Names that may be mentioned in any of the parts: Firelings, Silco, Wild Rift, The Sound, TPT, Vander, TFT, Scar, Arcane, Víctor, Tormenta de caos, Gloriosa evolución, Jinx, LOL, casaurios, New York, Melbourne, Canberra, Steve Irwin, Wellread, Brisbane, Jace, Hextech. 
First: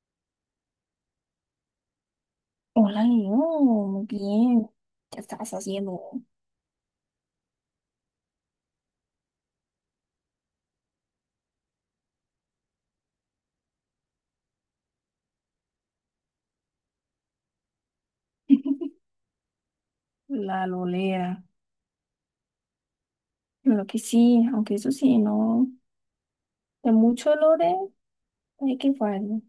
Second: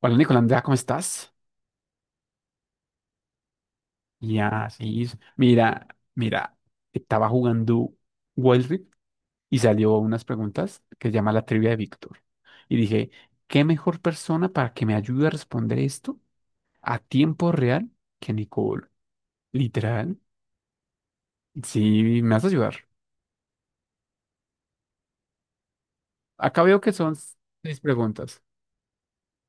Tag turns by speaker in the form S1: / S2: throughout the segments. S1: Hola Nicolás, ¿cómo estás?
S2: Hola, Leo, muy
S1: Ya,
S2: bien.
S1: sí.
S2: ¿Qué estabas
S1: Mira,
S2: haciendo?
S1: mira, estaba jugando Wild Rift y salió unas preguntas que se llama la trivia de Víctor. Y dije, ¿qué mejor persona para que me ayude a responder esto a tiempo real que Nicole? Literal.
S2: La lolera.
S1: Sí, me vas a ayudar.
S2: Lo que sí, aunque eso sí, no.
S1: Acá veo
S2: De
S1: que son
S2: mucho lore
S1: seis preguntas.
S2: hay que fallar.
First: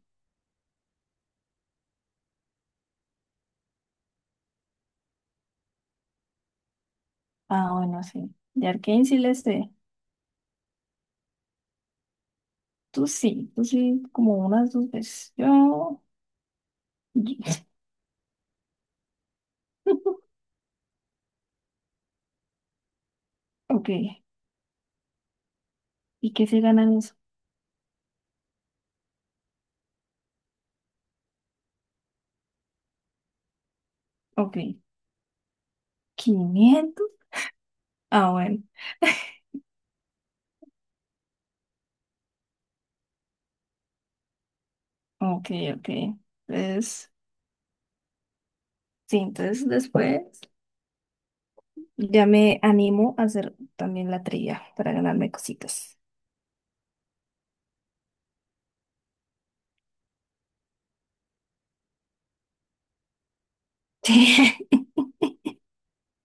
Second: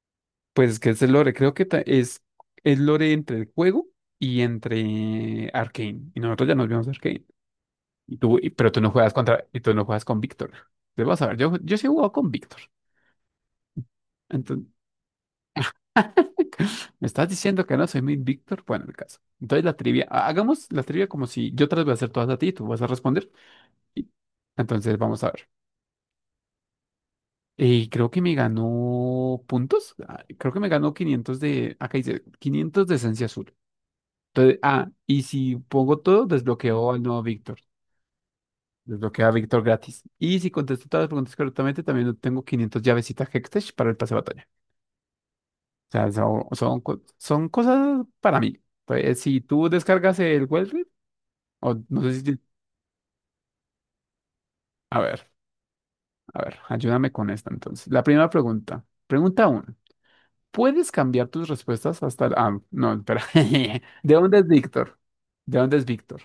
S1: Pues es que es el lore, creo que es el lore entre el juego y entre Arcane. Y nosotros ya nos vimos Arcane.
S2: Ah, bueno,
S1: Y
S2: sí.
S1: tú,
S2: De
S1: pero tú no
S2: Arcane
S1: juegas
S2: sí le
S1: contra, y
S2: sé.
S1: tú no juegas con Víctor. Entonces, vas a ver, yo sí he jugado con Víctor.
S2: Tú sí, como
S1: Entonces,
S2: unas 2 veces. Yo.
S1: ¿me estás diciendo
S2: y-
S1: que no soy mi Víctor? Bueno, el caso. Entonces la trivia, hagamos la trivia como si yo te las voy a hacer todas a ti y tú vas a responder.
S2: Ok.
S1: Y- entonces vamos a ver.
S2: ¿Y qué se gana en eso?
S1: Y creo que me ganó puntos. Ah, creo que me ganó 500 acá dice 500 de esencia azul.
S2: Ok.
S1: Entonces, y si pongo todo, desbloqueo al
S2: 500.
S1: nuevo Víctor.
S2: Ah, bueno.
S1: Desbloquea a Víctor gratis. Y si contesto todas las preguntas correctamente, también obtengo 500 llavecitas Hextech para el pase de batalla.
S2: Ok, ok.
S1: O sea,
S2: Entonces,
S1: son cosas para mí.
S2: sí,
S1: Entonces si
S2: entonces
S1: tú descargas
S2: después
S1: el Wellread, o no sé
S2: ya
S1: si...
S2: me animo a hacer también la trilla para
S1: A ver,
S2: ganarme cositas.
S1: a ver, ayúdame con esta entonces. La primera pregunta. Pregunta uno. ¿Puedes cambiar tus respuestas hasta... ah, no, espera. ¿De dónde es Víctor? ¿De dónde es Víctor?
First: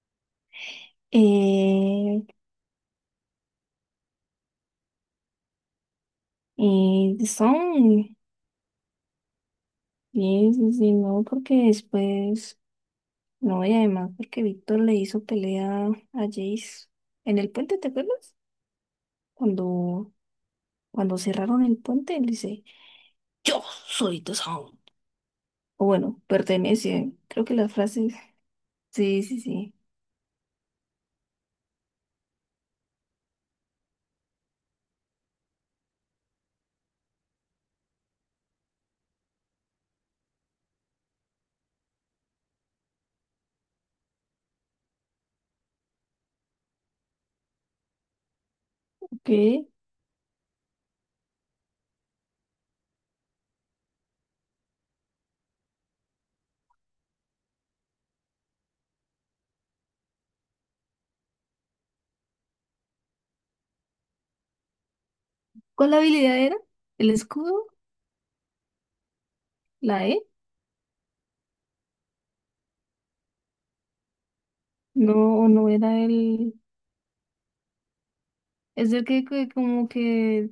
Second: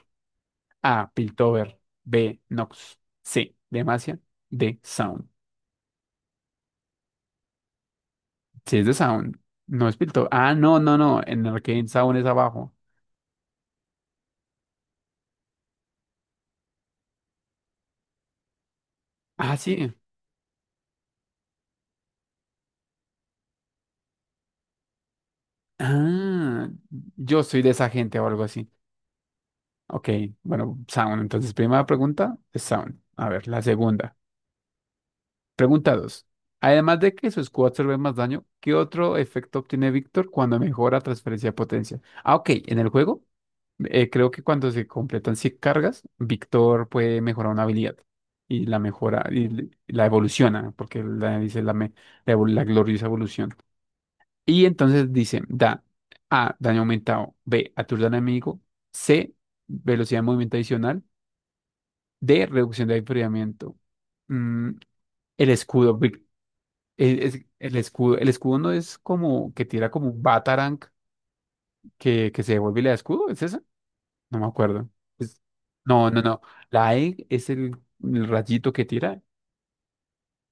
S1: A, Piltover.
S2: Eh,
S1: B, Nox. C, Demacia. D, Sound.
S2: y son,
S1: Sí, es de Sound. No es Piltover.
S2: sí,
S1: Ah,
S2: sí,
S1: no,
S2: sí,
S1: no, no.
S2: no,
S1: En
S2: porque
S1: Arcane Sound es
S2: después,
S1: abajo.
S2: no, y además porque Víctor le hizo pelea a Jace en el puente, ¿te acuerdas?
S1: Ah, sí.
S2: Cuando, cuando cerraron el puente, él dice, yo soy The Sound. O bueno,
S1: Ah,
S2: pertenece,
S1: yo
S2: creo que
S1: soy
S2: la
S1: de esa
S2: frase,
S1: gente o algo así.
S2: sí, sí, sí,
S1: Ok, bueno, Sound. Entonces, primera pregunta es Sound. A ver, la segunda. Pregunta dos. Además de que su escudo absorbe más daño, ¿qué otro efecto obtiene Víctor cuando mejora transferencia de potencia? Ah, ok, en el juego. Creo que cuando se completan 100 cargas, Víctor puede mejorar una habilidad y la mejora
S2: ok.
S1: y la evoluciona, porque la, dice la, la, la gloriosa evolución. Y entonces dice, da A, daño aumentado; B, aturda al enemigo; C, velocidad de movimiento adicional; D, reducción de enfriamiento. Mm, el
S2: ¿Cuál
S1: escudo,
S2: habilidad era? ¿El
S1: el,
S2: escudo?
S1: el escudo no es como que tira
S2: ¿La
S1: como
S2: E?
S1: un batarang que se devuelve y le da escudo, ¿es eso? No me acuerdo. Es-
S2: No, no era
S1: No, no, no.
S2: el,
S1: La E es el rayito que
S2: es el
S1: tira.
S2: que como que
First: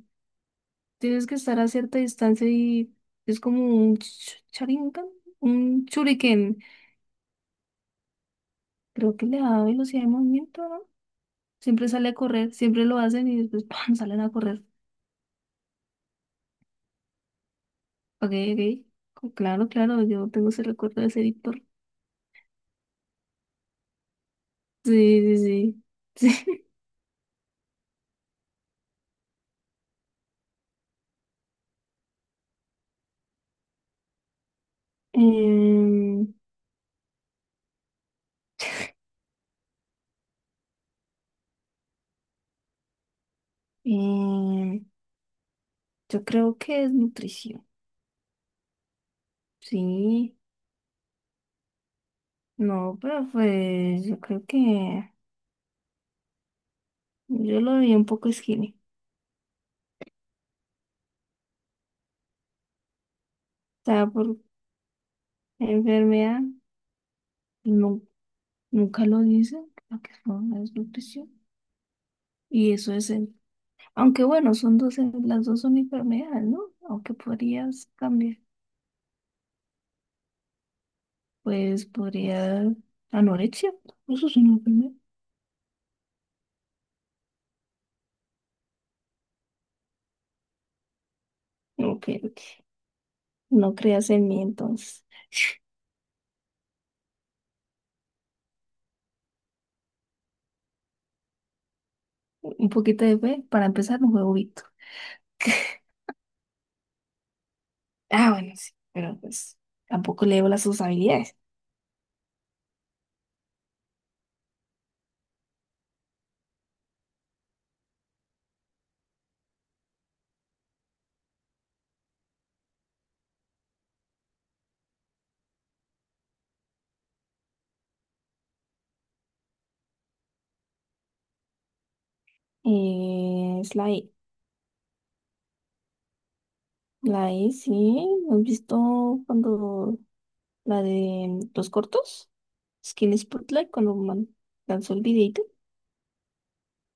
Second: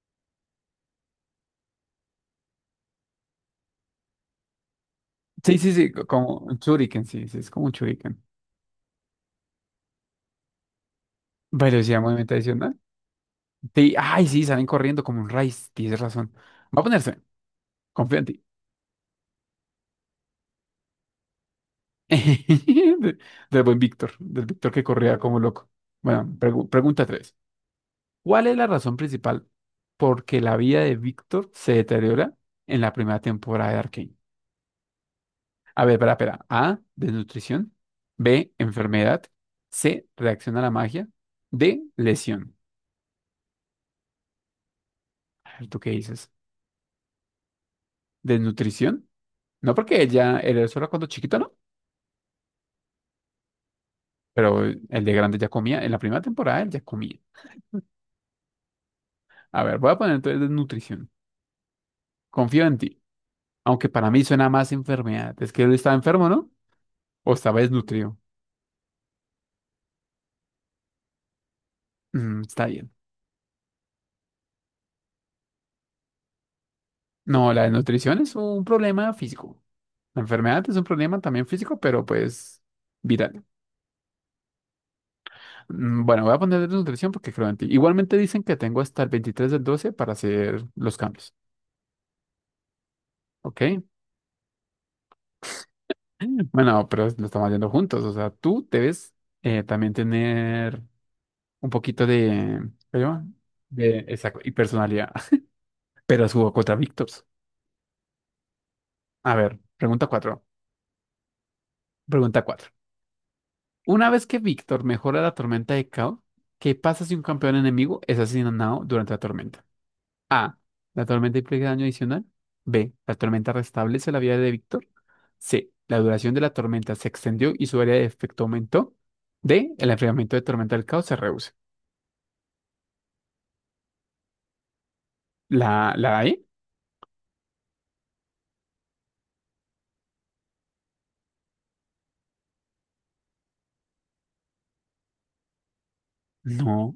S2: tienes que estar a cierta distancia y es como un charingan,
S1: Sí, sí,
S2: un
S1: sí, como un
S2: shuriken.
S1: shuriken, sí, sí, es como un shuriken.
S2: Creo que le da velocidad de movimiento, ¿no? Siempre
S1: Velocidad,
S2: sale a
S1: movimiento
S2: correr,
S1: adicional.
S2: siempre lo hacen y después
S1: Sí,
S2: ¡pam! Salen
S1: ay,
S2: a
S1: sí,
S2: correr.
S1: salen corriendo como un raíz, tienes razón. Va a ponerse, confío en
S2: Ok,
S1: ti.
S2: ok. Claro, claro, yo tengo ese recuerdo de ese Víctor.
S1: De- del buen Víctor, del Víctor que corría
S2: Sí,
S1: como loco.
S2: sí,
S1: Bueno,
S2: sí.
S1: pregunta 3. ¿Cuál es la razón principal por que la vida de Víctor se deteriora en la primera temporada de Arcane?
S2: Sí.
S1: A ver, espera, espera. A, desnutrición. B, enfermedad. C, reacción a la magia. D, lesión.
S2: Em,
S1: A ver, ¿tú qué
S2: yo
S1: dices?
S2: creo que es nutrición.
S1: ¿Desnutrición? No, porque
S2: Sí.
S1: ella, él era solo cuando chiquito, ¿no?
S2: No, pero pues yo creo
S1: Pero el
S2: que
S1: de grande ya comía. En la primera temporada él ya comía.
S2: yo lo vi un poco skinny.
S1: A ver, voy a poner entonces desnutrición. Confío en ti.
S2: O
S1: Aunque
S2: sea,
S1: para mí
S2: por
S1: suena más enfermedad. Es que él estaba enfermo,
S2: enfermedad.
S1: ¿no? O estaba
S2: nunca
S1: desnutrido.
S2: Nunca lo dicen, lo que son la desnutrición.
S1: Mm, está
S2: Y
S1: bien.
S2: eso es el, aunque bueno, son dos, las dos son enfermedades, ¿no? Aunque
S1: No, la
S2: podrías
S1: desnutrición es
S2: cambiar,
S1: un problema físico. La enfermedad es un problema también físico,
S2: pues
S1: pero pues
S2: podría
S1: viral.
S2: anorexia, eso es una enfermedad.
S1: Mm, bueno, voy a poner nutrición porque creo en ti. Igualmente dicen que tengo hasta el 23/12 para hacer los cambios.
S2: Ok, ok.
S1: ¿Ok?
S2: No creas en mí entonces.
S1: Bueno, pero lo estamos haciendo juntos. O sea, tú debes, también tener un poquito de...
S2: Un
S1: ¿cómo se
S2: poquito de
S1: llama?
S2: fe, para
S1: De,
S2: empezar, un
S1: exacto, y
S2: huevito.
S1: personalidad. Pero subo contra Víctor.
S2: Ah, bueno, sí, pero
S1: A
S2: pues
S1: ver, pregunta
S2: tampoco
S1: 4.
S2: leo las sus habilidades.
S1: Pregunta 4. Una vez que Víctor mejora la tormenta de caos, ¿qué pasa si un campeón enemigo es asesinado durante la tormenta? A, la tormenta implica daño adicional. B, la tormenta restablece la vida de Víctor. C, la duración de la tormenta se extendió y su área de efecto aumentó. D, el enfriamiento de tormenta del caos se reduce.
S2: Es la I.
S1: ¿La E?
S2: La I, sí, ¿has visto cuando la de los cortos? Skin Spotlight cuando lanzó el videito
S1: No.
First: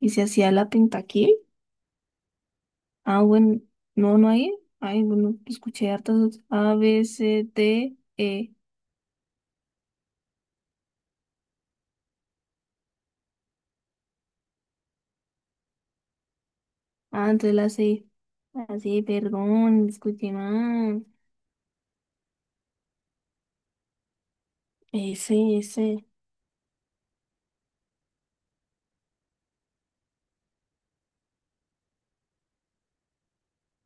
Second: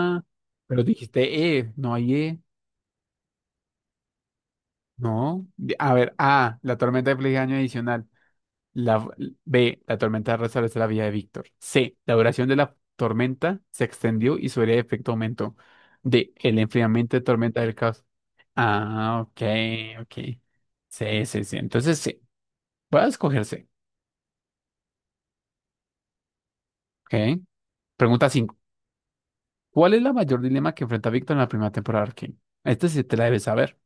S2: y se hacía la
S1: pero
S2: tentaquil.
S1: dijiste E, no hay E.
S2: Ah, bueno, no, no hay. Ay, bueno,
S1: No.
S2: escuché
S1: A ver,
S2: hartas otras.
S1: A,
S2: A,
S1: la
S2: B,
S1: tormenta implica
S2: C,
S1: daño
S2: D,
S1: adicional.
S2: E.
S1: La, B, la tormenta restablece la vida de Víctor. C, la duración de la tormenta se extendió y su área de efecto aumentó. D, el enfriamiento de
S2: Ah, entonces
S1: tormenta
S2: la
S1: del caos.
S2: C. Así,
S1: Ah,
S2: perdón,
S1: ok.
S2: escuché mal.
S1: Sí, sí, sí. Entonces, sí. Voy a escoger C.
S2: S, S.
S1: Ok. Pregunta cinco. ¿Cuál es la mayor dilema que enfrenta Víctor en la primera temporada de Arcane? Esta sí te la debes saber.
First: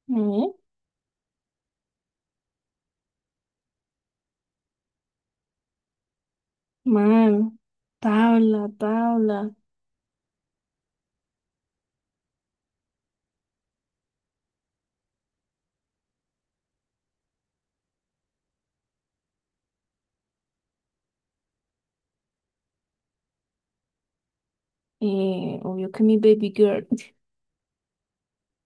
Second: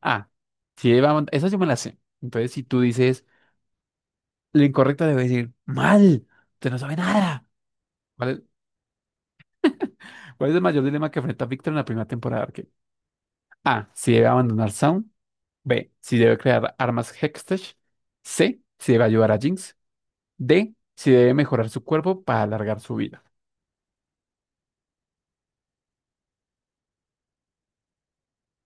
S1: A.
S2: No,
S1: Si lleva, esa sí me la sé. Entonces, si tú dices lo incorrecto, debes decir mal. Usted no sabe
S2: mal.
S1: nada. ¿Cuál es?
S2: Tabla, tabla.
S1: ¿Cuál es el mayor dilema que enfrenta Víctor en la primera temporada de Arcane? A, si debe abandonar Sound. B, si debe crear armas Hextech. C, si debe ayudar a Jinx. D, si debe mejorar su cuerpo para alargar su vida.
S2: Obvio que mi baby girl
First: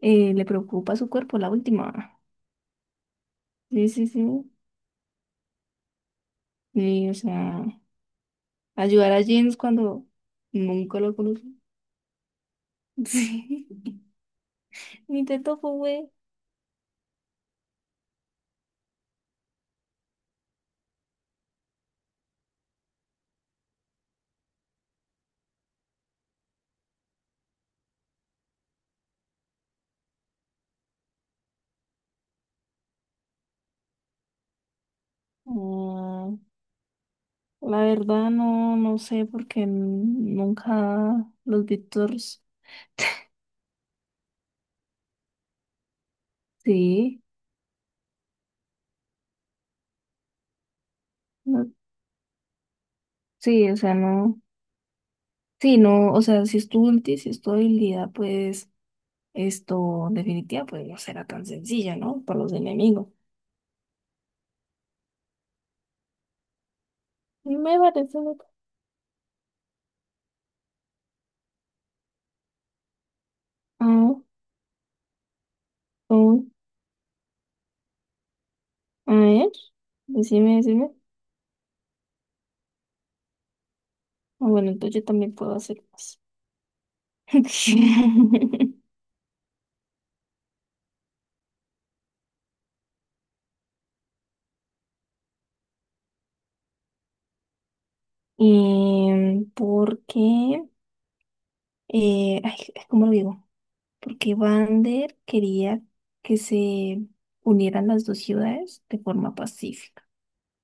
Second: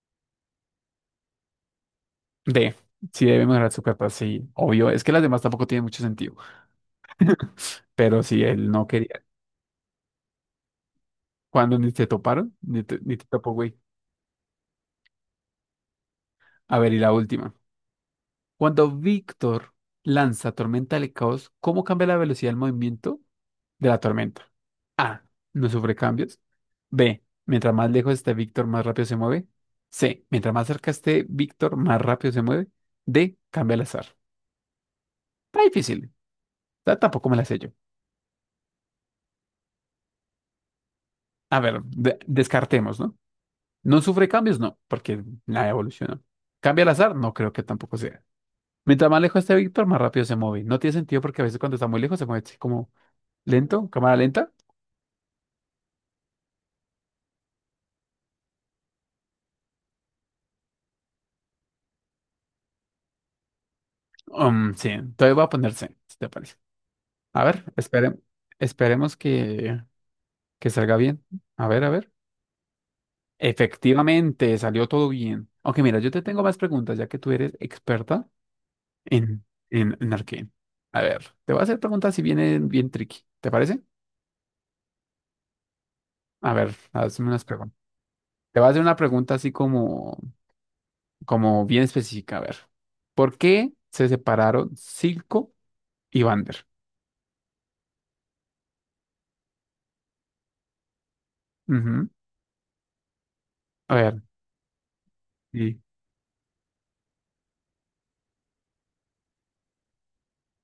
S2: le preocupa su cuerpo, la última.
S1: D, si debe mejorar su
S2: Sí, sí,
S1: cuerpo.
S2: sí.
S1: Sí, obvio. Es que las demás tampoco tienen mucho sentido.
S2: Sí, o sea,
S1: Pero si él no
S2: ayudar
S1: quería.
S2: a James cuando nunca lo conocí.
S1: Cuando ni te toparon, ni te topó,
S2: Sí,
S1: güey.
S2: ni te topo, güey.
S1: A ver, y la última. Cuando Víctor lanza Tormenta del Caos, ¿cómo cambia la velocidad del movimiento de la tormenta? A, no sufre cambios. B, mientras más lejos esté Víctor, más rápido se mueve. C, mientras más cerca esté Víctor, más rápido se mueve. D, cambia al azar. Está difícil.
S2: Mm,
S1: Tampoco me la sé yo.
S2: la verdad no, no sé porque nunca
S1: A
S2: los
S1: ver,
S2: Víctors,
S1: descartemos, ¿no? No sufre cambios, no, porque nada evolucionó. Cambia al azar,
S2: sí,
S1: no creo que tampoco sea. Mientras más lejos esté Víctor, más rápido se mueve. No tiene sentido porque a veces
S2: no-
S1: cuando está muy lejos se mueve así como
S2: sí, o
S1: lento,
S2: sea,
S1: cámara
S2: no,
S1: lenta.
S2: sí, no, o sea, si es tu ulti, si es tu habilidad, pues esto definitiva, pues no será tan sencilla, ¿no? Para los enemigos.
S1: Sí, entonces voy a poner C, si te parece. A ver,
S2: Me parece loco.
S1: esperemos que. Que salga bien. A ver, a ver.
S2: Ah,
S1: Efectivamente, salió todo bien. Aunque mira, yo te tengo
S2: oh,
S1: más preguntas, ya que tú eres experta
S2: a
S1: en,
S2: ver,
S1: en Arcane.
S2: decime, decime.
S1: A ver, te voy a hacer preguntas si vienen bien tricky. ¿Te parece?
S2: Ah, bueno, entonces yo también puedo hacer más.
S1: A ver, hazme unas preguntas. Te voy a hacer una pregunta así como, como bien específica. A ver, ¿por qué se separaron Silco y Vander?
S2: ¿Y por qué?
S1: Ujú.
S2: Ay, ¿cómo lo digo?
S1: A ver,
S2: Porque Vander
S1: sí.
S2: quería que se unieran las dos ciudades de forma pacífica.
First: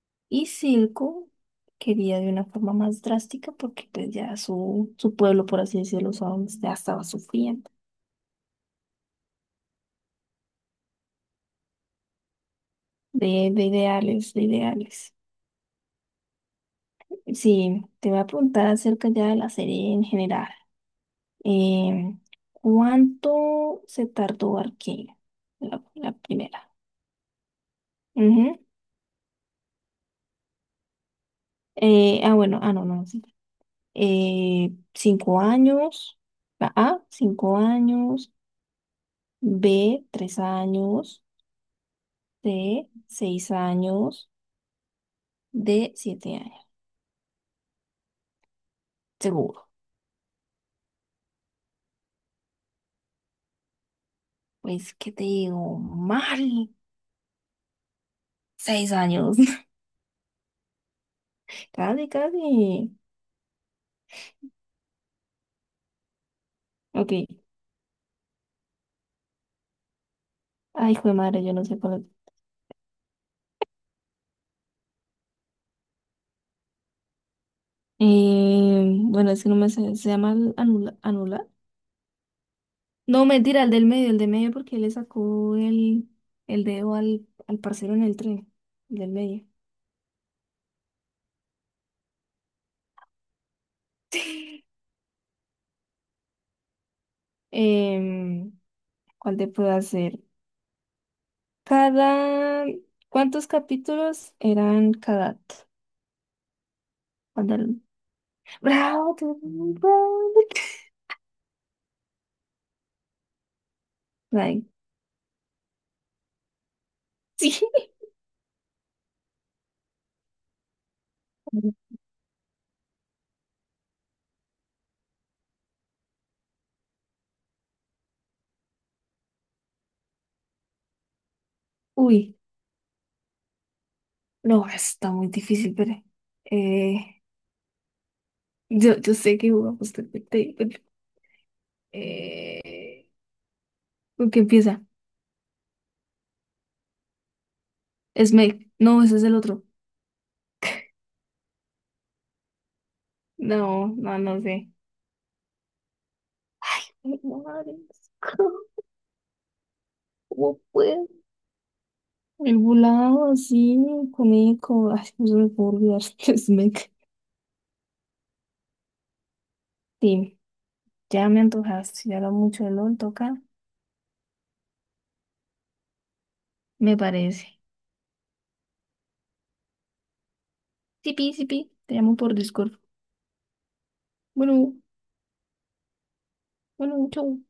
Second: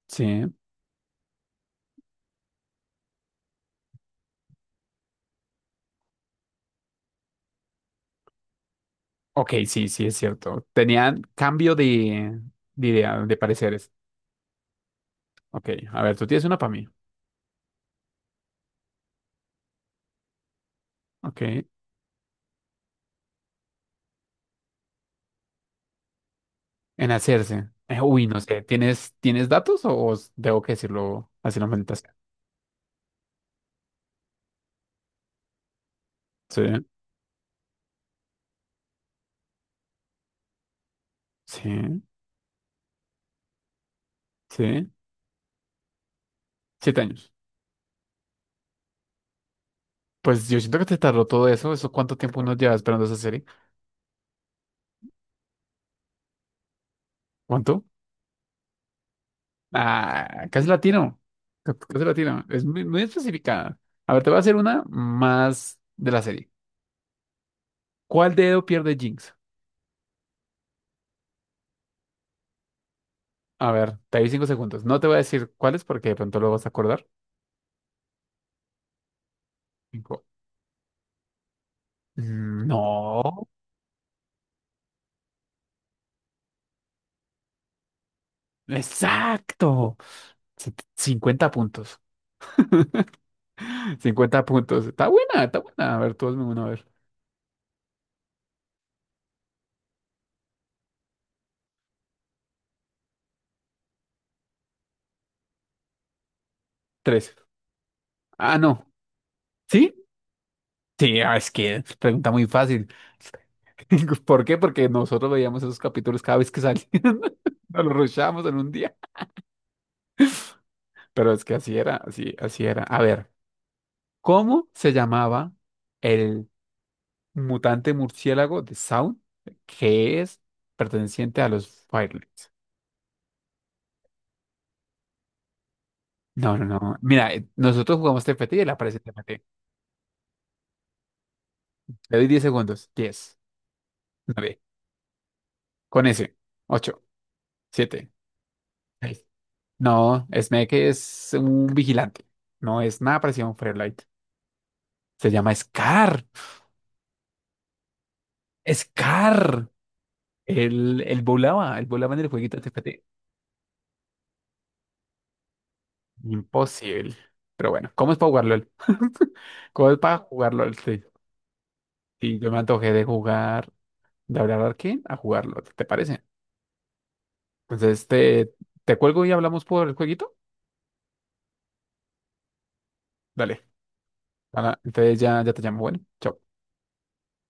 S1: Sí.
S2: Y Silco quería de una forma más drástica porque pues ya su pueblo, por así decirlo, Sound, ya estaba sufriendo
S1: Ok, sí, sí, es cierto. Tenían cambio de idea, de
S2: de
S1: pareceres.
S2: ideales, de ideales.
S1: Ok, a ver, tú tienes una para mí.
S2: Sí, te voy a preguntar acerca ya de la serie en general.
S1: Ok.
S2: eh ¿Cuánto se tardó Arcane? La primera.
S1: En hacerse. Uy, no
S2: Ujú.
S1: sé. ¿Tienes, tienes datos o tengo que decirlo así la fantasía?
S2: Bueno, no, no. Sí. Eh, 5 años,
S1: Sí,
S2: la A, 5 años, B, 3 años,
S1: sí,
S2: C, 6 años,
S1: sí.
S2: D, 7 años,
S1: 7 años.
S2: seguro.
S1: Pues yo siento que te tardó todo eso. ¿Eso cuánto tiempo uno lleva esperando esa serie?
S2: Pues, ¿qué te digo? Mal,
S1: ¿Cuánto?
S2: 6 años,
S1: Ah, casi latino. Casi
S2: casi,
S1: latino. Es muy,
S2: casi.
S1: muy especificada. A ver, te voy a hacer una más de la serie.
S2: Ok,
S1: ¿Cuál dedo pierde Jinx?
S2: ay, hijo de madre, yo no sé cuál es.
S1: A ver, te doy 5 segundos. No te voy a decir cuáles porque de pronto lo vas a acordar.
S2: Bueno, es que no me sé, se
S1: Cinco.
S2: llama el anular.
S1: Mm,
S2: No,
S1: no.
S2: mentira, el del medio, porque él le sacó el dedo al parcero en el tren, el del medio.
S1: Exacto. 50 puntos. Cincuenta puntos. Está buena, está buena. A ver, tú hazme una, a ver.
S2: Em, ¿cuál te puedo hacer? Cada... ¿Cuántos capítulos eran cada?
S1: Tres.
S2: Cuando el-
S1: Ah, no.
S2: ¡Bravo!
S1: ¿Sí?
S2: ¡Bravo!
S1: Sí, ah, es que es pregunta muy fácil. ¿Por qué?
S2: Ay,
S1: Porque nosotros veíamos esos capítulos cada vez que salían.
S2: sí.
S1: Nos los rushábamos en un día. Pero es que así era, así, así era. A ver, ¿cómo se llamaba el mutante murciélago de Sound que es perteneciente a los
S2: Uy,
S1: Firelings?
S2: no, está muy difícil, pero...
S1: No, no, no.
S2: eh,
S1: Mira, nosotros jugamos TFT y él aparece en
S2: yo sé
S1: TFT.
S2: que jugamos TPT, pero...
S1: Le doy 10 segundos.
S2: Eh,
S1: 10,
S2: ¿con qué
S1: 9,
S2: empieza?
S1: con ese. Ocho, 7,
S2: Smake. No, ese es
S1: seis.
S2: el otro.
S1: No, Smack es un vigilante. No es nada parecido a un
S2: No,
S1: Firelight.
S2: no, no sé.
S1: Se llama Scar.
S2: Ay, madre,
S1: Scar.
S2: ¿Cómo
S1: Él,
S2: puedo?
S1: él volaba en el
S2: El
S1: jueguito de TFT.
S2: volado así, comico, ay, no se me puede olvidar, Smec.
S1: Imposible. Pero bueno, ¿cómo es para jugar LOL? ¿Cómo es para
S2: Sí,
S1: jugar LOL? Sí.
S2: ya me antojaste, ya hablo
S1: Y yo me
S2: mucho de
S1: antojé
S2: LOL,
S1: de
S2: toca,
S1: jugar, de hablar a quién, a jugar LOL, ¿te parece?
S2: me parece.
S1: Entonces te cuelgo y hablamos por el jueguito.
S2: Sipi, sipi, te llamo por Discord.
S1: Dale.
S2: Bueno,
S1: Ahora, entonces ya, ya te llamo. Bueno, chao.
S2: bueno, chau.